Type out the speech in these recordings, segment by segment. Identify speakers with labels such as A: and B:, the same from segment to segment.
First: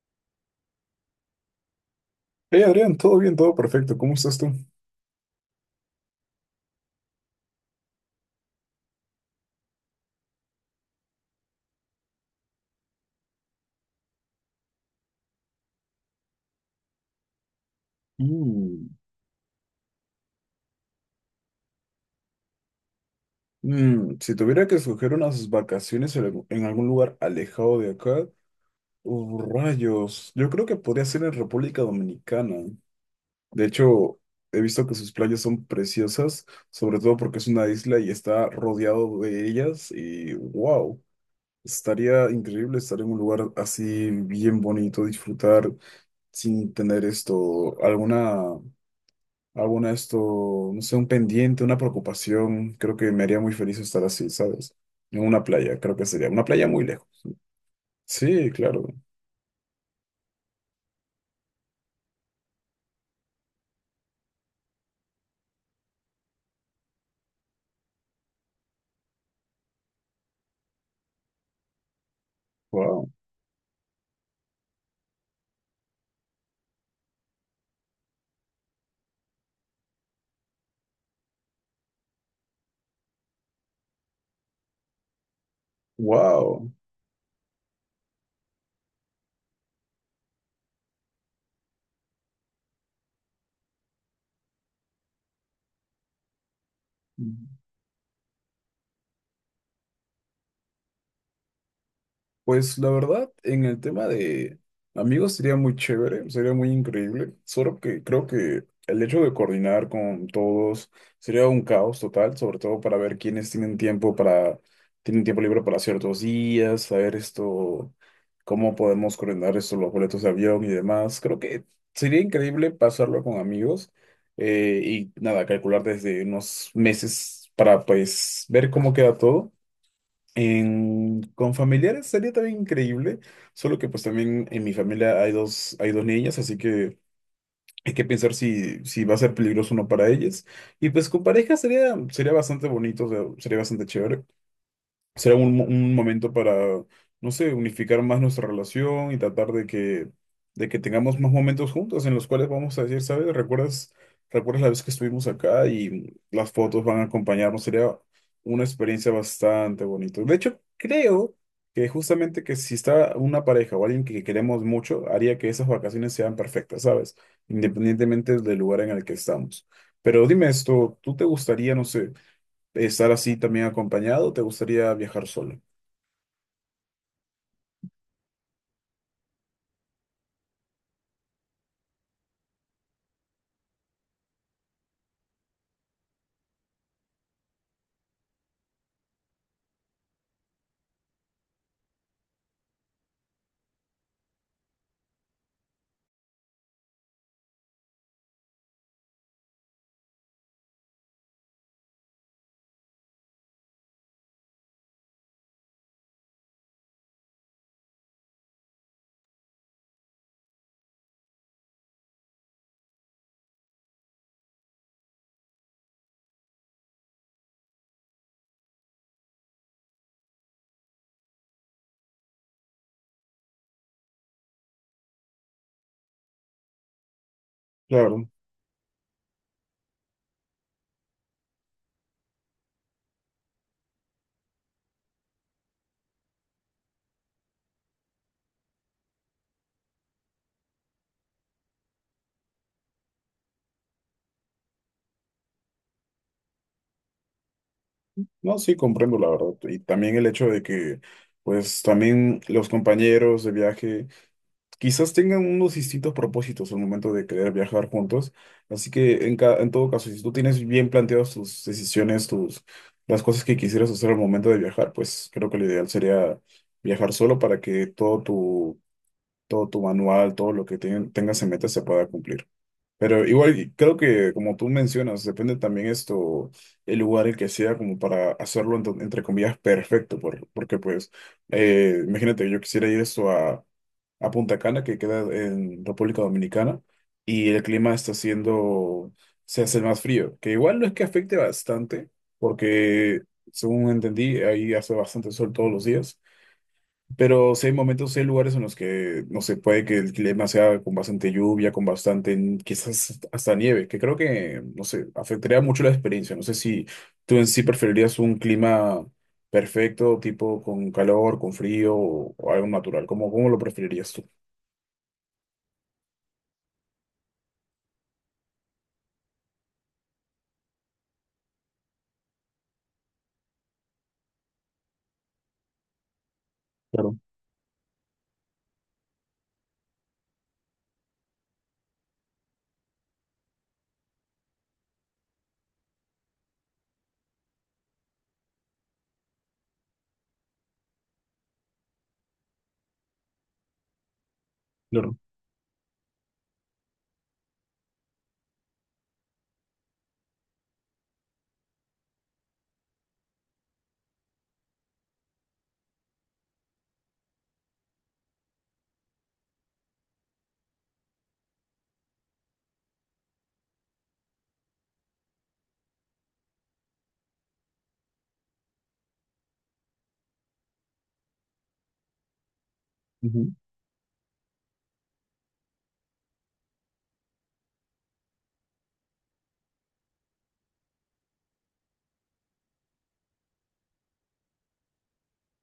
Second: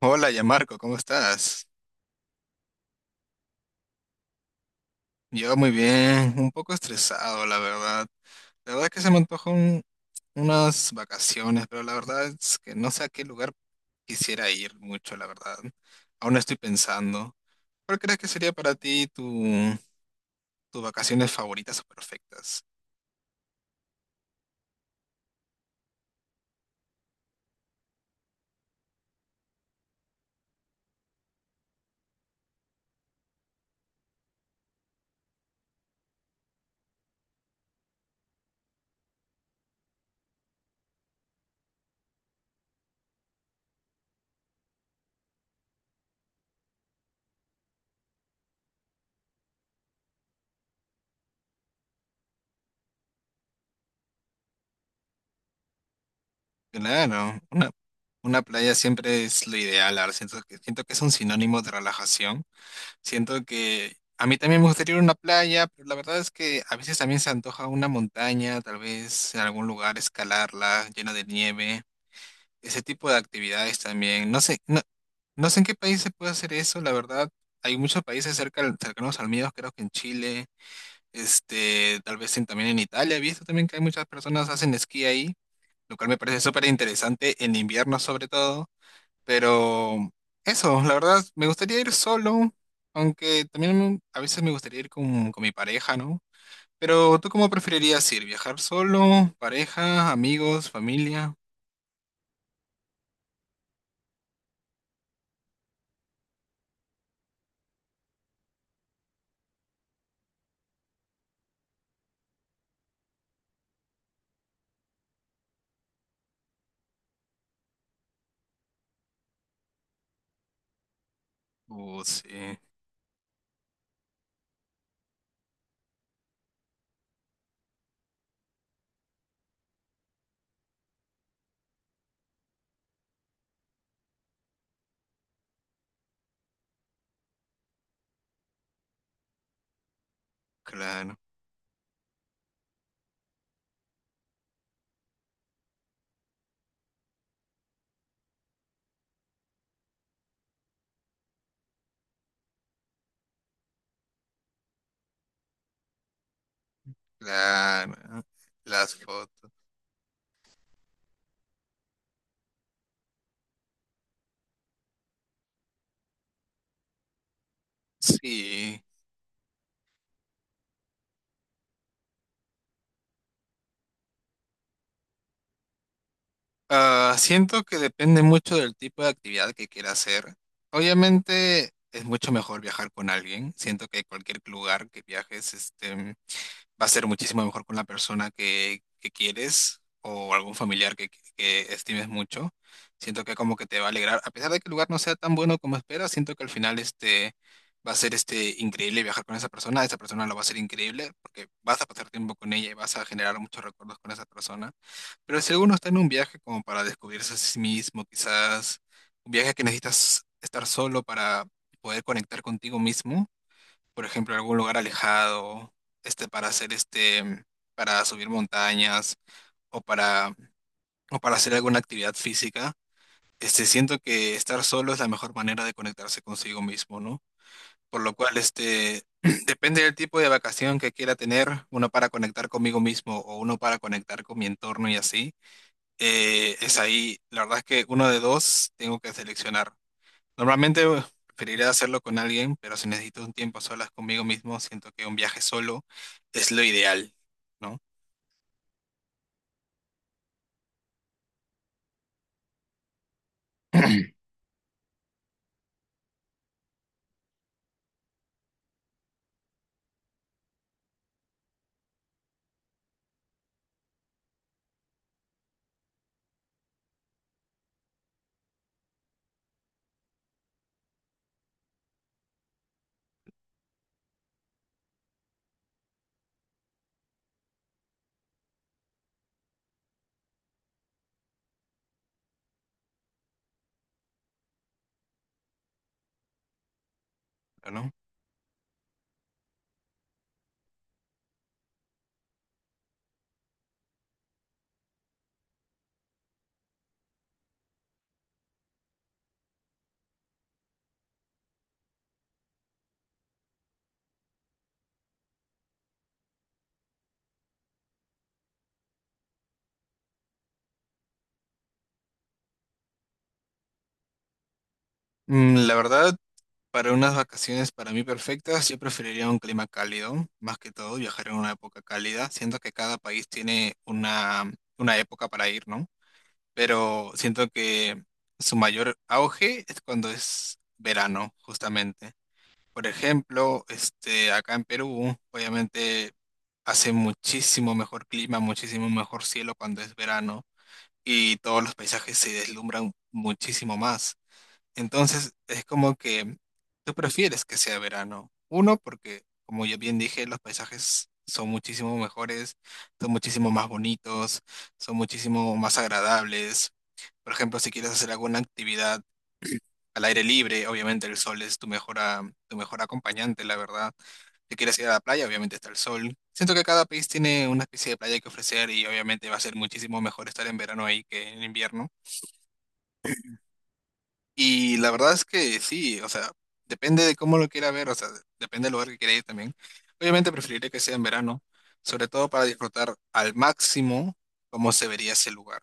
A: Hola, ya Marco, ¿cómo estás?
B: Hey Adrián, todo bien, todo perfecto. ¿Cómo estás tú?
A: Yo muy bien, un poco estresado, la verdad. La verdad es que se me antojan unas vacaciones, pero la verdad es que no sé a qué lugar quisiera ir mucho, la verdad. Aún no estoy pensando. ¿Cuál crees que sería para
B: Mm.
A: ti tus vacaciones favoritas o perfectas?
B: Si tuviera que escoger unas vacaciones en en algún lugar alejado de acá, rayos, yo creo que podría ser en República Dominicana. De hecho, he visto que sus playas son preciosas, sobre todo porque es una isla y está rodeado de ellas, y wow, estaría increíble estar en un lugar así bien bonito, disfrutar sin tener esto, alguna... Hago esto, no sé, un pendiente, una preocupación. Creo que me haría muy feliz estar así, ¿sabes? En una playa, creo que sería una playa muy lejos.
A: Claro, una
B: Sí,
A: playa
B: claro.
A: siempre es lo ideal, ahora siento que es un sinónimo de relajación. Siento que a mí también me gustaría ir a una playa, pero la verdad es que a veces también se antoja una montaña, tal vez en algún lugar escalarla, llena de nieve, ese tipo
B: Wow.
A: de actividades también. No sé, no, no sé en qué país se puede hacer eso, la verdad. Hay muchos países cerca, cercanos al mío, creo que en Chile, este, tal vez también en Italia. He visto también que hay muchas personas hacen esquí ahí, lo cual me parece súper
B: Wow.
A: interesante en invierno sobre todo. Pero eso, la verdad, me gustaría ir solo, aunque también a veces me gustaría ir con mi pareja, ¿no? Pero ¿tú cómo preferirías ir? ¿Viajar solo, pareja, amigos, familia?
B: Pues la verdad, en el tema de amigos sería muy chévere, sería muy increíble, solo que creo que el hecho de coordinar con todos sería un caos total, sobre todo para ver quiénes tienen tiempo para, tienen tiempo libre para ciertos días, saber esto, cómo podemos coordinar esto, los boletos de avión y demás. Creo que sería
A: Sí,
B: increíble pasarlo con amigos, y nada, calcular desde unos meses para pues ver cómo queda todo. En- con familiares sería también increíble, solo que pues también en mi familia hay dos, niñas, así que hay que pensar si, si va a ser peligroso o no para ellas. Y pues
A: claro,
B: con pareja sería bastante bonito, o sea, sería bastante chévere, será un, un momento para, no sé, unificar más nuestra relación y tratar de que tengamos más momentos juntos en los cuales vamos a decir, ¿sabes? recuerdas la vez que estuvimos acá y las fotos van a acompañarnos?
A: claro.
B: Sería
A: ¿No?
B: una
A: Las
B: experiencia
A: fotos.
B: bastante bonita. De hecho, creo que justamente que si está una pareja o alguien que queremos mucho, haría que esas vacaciones sean perfectas, ¿sabes? Independientemente del lugar
A: Sí.
B: en el que estamos. Pero dime esto, ¿tú te gustaría, no sé, estar así también acompañado, te gustaría viajar solo?
A: Siento que depende mucho del tipo de actividad que quiera hacer. Obviamente es mucho mejor viajar con alguien. Siento que cualquier lugar que viajes, este, va a ser muchísimo mejor con la persona que quieres o algún familiar que estimes mucho. Siento que como que te va a alegrar, a pesar de que el lugar no sea tan bueno como esperas, siento que al final este va a ser este increíble viajar con esa persona lo va a ser increíble porque vas a pasar tiempo con ella y vas a generar muchos recuerdos con esa persona. Pero si alguno está en un viaje como para descubrirse a sí mismo, quizás un viaje que necesitas estar solo para poder conectar contigo mismo, por ejemplo, algún lugar alejado, este, para hacer este, para subir montañas o para, o para hacer alguna actividad física, este, siento que estar solo es la mejor manera de conectarse consigo mismo, ¿no? Por lo
B: Claro,
A: cual, este, depende del tipo de vacación que quiera tener, uno para conectar conmigo mismo o uno para conectar con mi entorno y así, es ahí, la verdad es que uno de dos tengo que seleccionar. Normalmente preferiría hacerlo con alguien, pero si necesito un tiempo a solas conmigo mismo, siento que un viaje solo es lo ideal, ¿no?
B: no, sí, comprendo la verdad. Y también el hecho de que, pues, también los compañeros de viaje quizás tengan unos distintos propósitos al momento de querer viajar juntos. Así que, en todo caso, si tú tienes bien planteadas tus decisiones, tus, las cosas que quisieras hacer al momento de viajar, pues creo que lo ideal sería viajar solo para que todo tu, manual, todo lo que tengas en mente se pueda cumplir. Pero igual creo que como tú mencionas, depende también esto, el lugar el que sea como para hacerlo entre comillas perfecto, porque pues imagínate, yo quisiera ir esto a Punta Cana, que queda en República Dominicana, y el
A: Pero no.
B: clima está siendo, se hace más frío, que igual no es que afecte bastante, porque según entendí, ahí hace bastante sol todos los días. Pero sí hay momentos, sí hay lugares en los que, no sé, puede que el clima sea con bastante lluvia, con bastante, quizás hasta nieve, que creo que, no sé, afectaría mucho la experiencia. No sé si tú en sí preferirías un clima perfecto, tipo con calor, con frío, o algo natural. cómo, lo preferirías tú?
A: Mm, la verdad, para unas vacaciones para mí perfectas, yo preferiría un clima cálido, más que todo viajar en una época cálida. Siento que cada país tiene una época para ir, ¿no? Pero
B: Claro,
A: siento que su mayor auge es cuando es verano, justamente. Por ejemplo, este, acá en Perú, obviamente hace muchísimo mejor clima, muchísimo mejor cielo cuando es verano y todos los paisajes se deslumbran muchísimo más.
B: claro.
A: Entonces, es como que tú prefieres que sea verano. Uno, porque, como ya bien dije, los paisajes son muchísimo mejores, son muchísimo más bonitos, son muchísimo más agradables. Por ejemplo, si quieres hacer alguna actividad al aire libre, obviamente el sol es tu mejor, tu mejor acompañante, la verdad. Si quieres ir a la playa, obviamente está el sol. Siento que cada país tiene una especie de playa que ofrecer y obviamente va a ser muchísimo mejor estar en verano ahí que en invierno.
B: Ujú.
A: Y la verdad es que sí, o sea, depende de cómo lo quiera ver, o sea, depende del lugar que quiera ir también. Obviamente preferiré que sea en verano, sobre todo para disfrutar al máximo cómo se vería ese lugar.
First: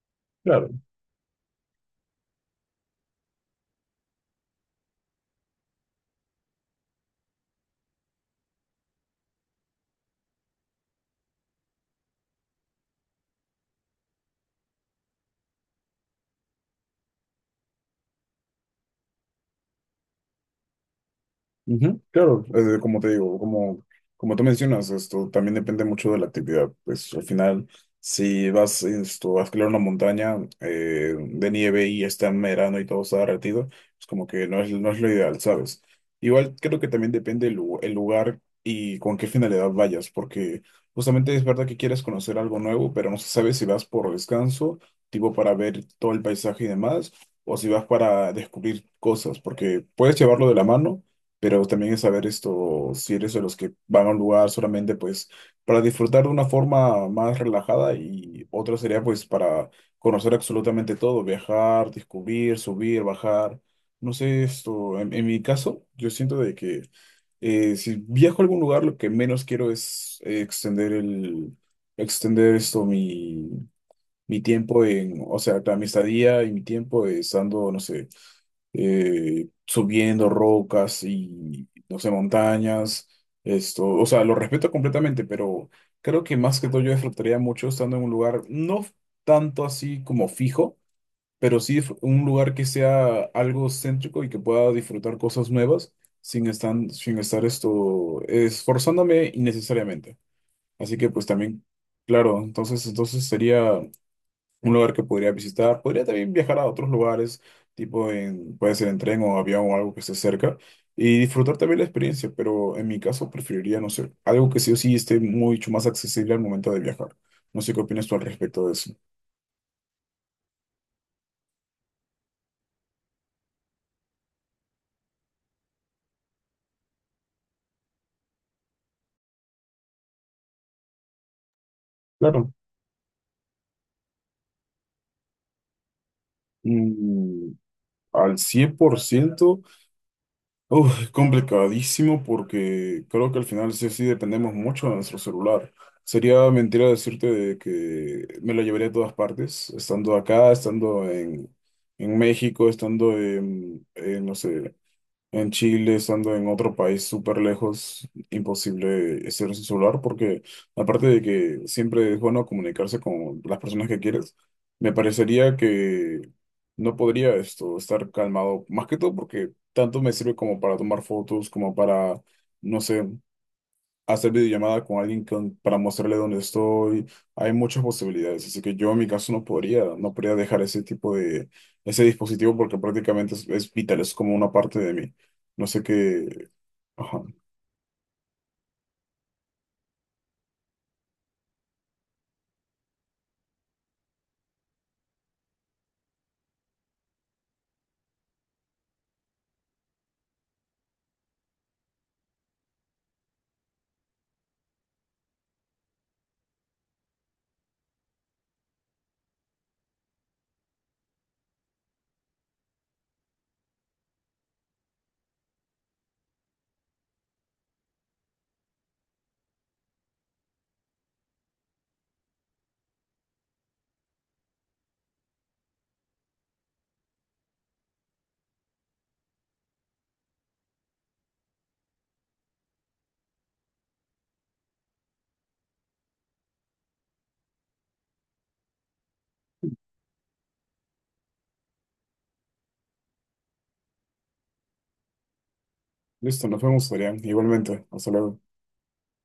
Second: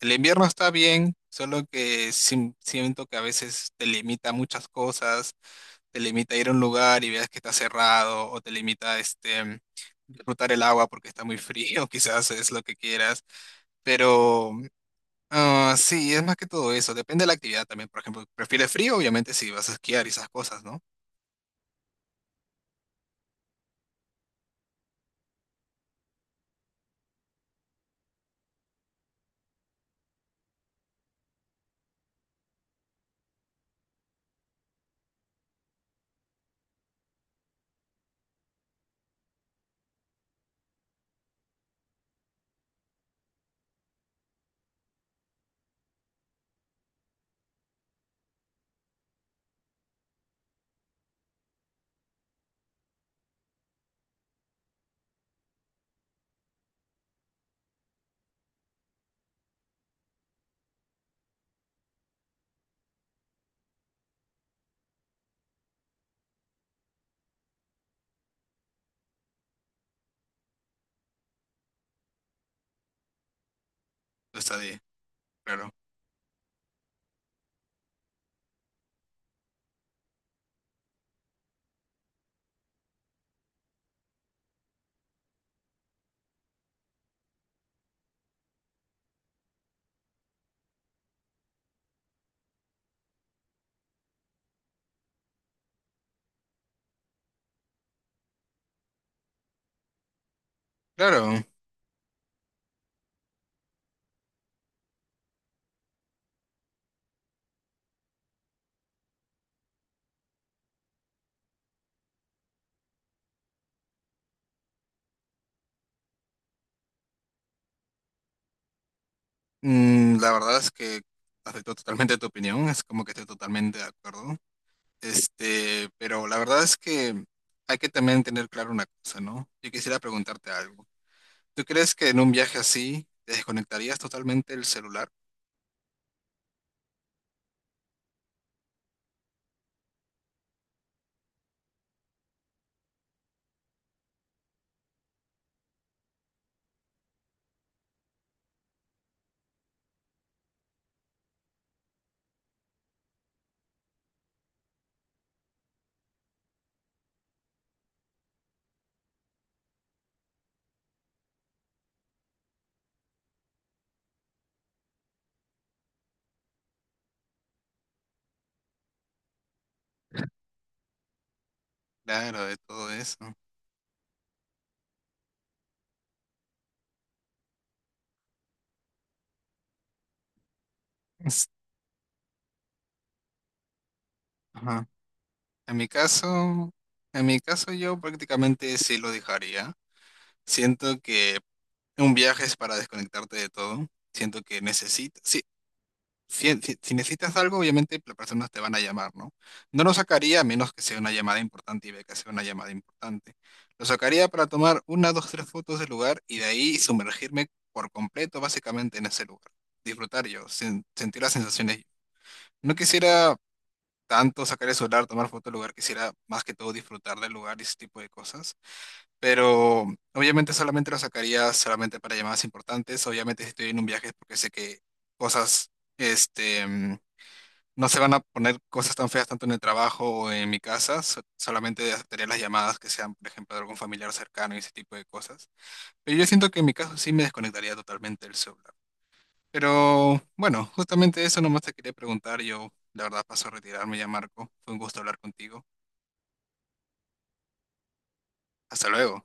A: El invierno está
B: Claro.
A: bien, solo que siento que a veces te limita muchas cosas, te limita a ir a un lugar y veas que está cerrado, o te limita este, disfrutar el agua porque está muy frío, quizás es lo que quieras, pero sí, es más que todo eso, depende de la actividad también, por ejemplo, ¿prefieres frío? Obviamente si vas a esquiar y esas cosas, ¿no?
B: Ujú, claro, como te digo, como tú mencionas, esto también depende mucho de la actividad. Pues al final, si vas esto, a escalar una montaña, de nieve, y está en verano y todo está derretido, pues como que no es lo ideal, ¿sabes? Igual creo que también depende el lugar y con qué finalidad vayas, porque justamente es verdad que quieres conocer algo nuevo, pero no se sabe si vas por descanso, tipo para ver todo el paisaje y demás, o si vas para descubrir cosas, porque puedes llevarlo de la mano, pero también es saber esto, si eres de los que van a un lugar solamente pues para disfrutar de una forma más relajada, y otra sería pues para conocer absolutamente todo, viajar, descubrir, subir, bajar. No sé, esto, en, mi caso, yo siento de que si viajo a algún lugar, lo que menos quiero es extender el, extender esto, mi,
A: Tú
B: mi
A: está de,
B: tiempo en, o sea,
A: claro,
B: claro, mi estadía y mi tiempo estando, no sé, subiendo rocas y, no sé, montañas, esto, o sea, lo respeto completamente, pero creo que más que todo yo disfrutaría mucho estando en un lugar, no tanto así como fijo, pero sí un lugar que sea algo céntrico y que pueda disfrutar cosas nuevas sin estar, esto esforzándome innecesariamente. Así que pues
A: claro.
B: también, claro, entonces sería un lugar que podría visitar. Podría también viajar a otros lugares, tipo en, puede ser en tren o avión o algo que esté cerca, y disfrutar también la experiencia, pero en mi caso preferiría, no sé, algo que sí o sí esté mucho más accesible al momento de viajar. No sé qué opinas tú al respecto de eso.
A: Mm, la verdad es que acepto totalmente tu opinión, es como que estoy totalmente de acuerdo, este, pero la verdad es que hay que también tener claro una cosa, ¿no? Yo quisiera preguntarte algo. ¿Tú crees que en un
B: Claro.
A: viaje así te desconectarías totalmente el celular?
B: Mm, Al 100%. Uf, es complicadísimo porque creo que al final sí o sí dependemos mucho de nuestro celular. Sería mentira decirte de que me lo llevaría a todas partes, estando acá, estando en, México, estando en, no sé. En Chile, estando en otro país súper lejos, imposible ser su celular, porque aparte de que siempre es bueno comunicarse con las personas que quieres, me parecería que no podría esto estar calmado, más que todo porque tanto me sirve como para tomar fotos, como para,
A: Claro, de
B: no
A: todo
B: sé,
A: eso.
B: hacer videollamada con alguien para mostrarle dónde estoy. Hay muchas posibilidades, así que yo en mi caso no podría, dejar ese tipo
A: Es-
B: de, ese dispositivo porque prácticamente es vital, es como una parte
A: ajá.
B: de mí. No
A: En
B: sé
A: mi
B: qué.
A: caso,
B: Ajá.
A: en mi caso, yo prácticamente sí lo dejaría. Siento que un viaje es para desconectarte de todo. Siento que necesitas. Sí, si necesitas algo, obviamente las personas te van a llamar, ¿no? No lo sacaría a menos que sea una llamada importante y vea que sea una llamada importante. Lo sacaría para tomar una, dos, tres fotos del lugar y de ahí sumergirme por completo, básicamente, en ese lugar. Disfrutar yo, sentir las sensaciones. No quisiera tanto sacar el celular, tomar fotos del lugar, quisiera más que todo disfrutar del lugar y ese tipo de cosas. Pero obviamente solamente lo sacaría solamente para llamadas importantes. Obviamente si estoy en un viaje es porque sé que cosas este, no se van a poner cosas tan feas tanto en el trabajo o en mi casa, solamente aceptaría las llamadas que sean, por ejemplo, de algún familiar cercano y ese tipo de cosas. Pero yo siento que en mi caso sí me desconectaría totalmente del celular. Pero bueno, justamente eso nomás te quería preguntar. Yo, la verdad, paso a retirarme ya, Marco. Fue un gusto hablar contigo.
B: Listo, nos vemos, Adrián. Igualmente, hasta luego.
A: Hasta luego.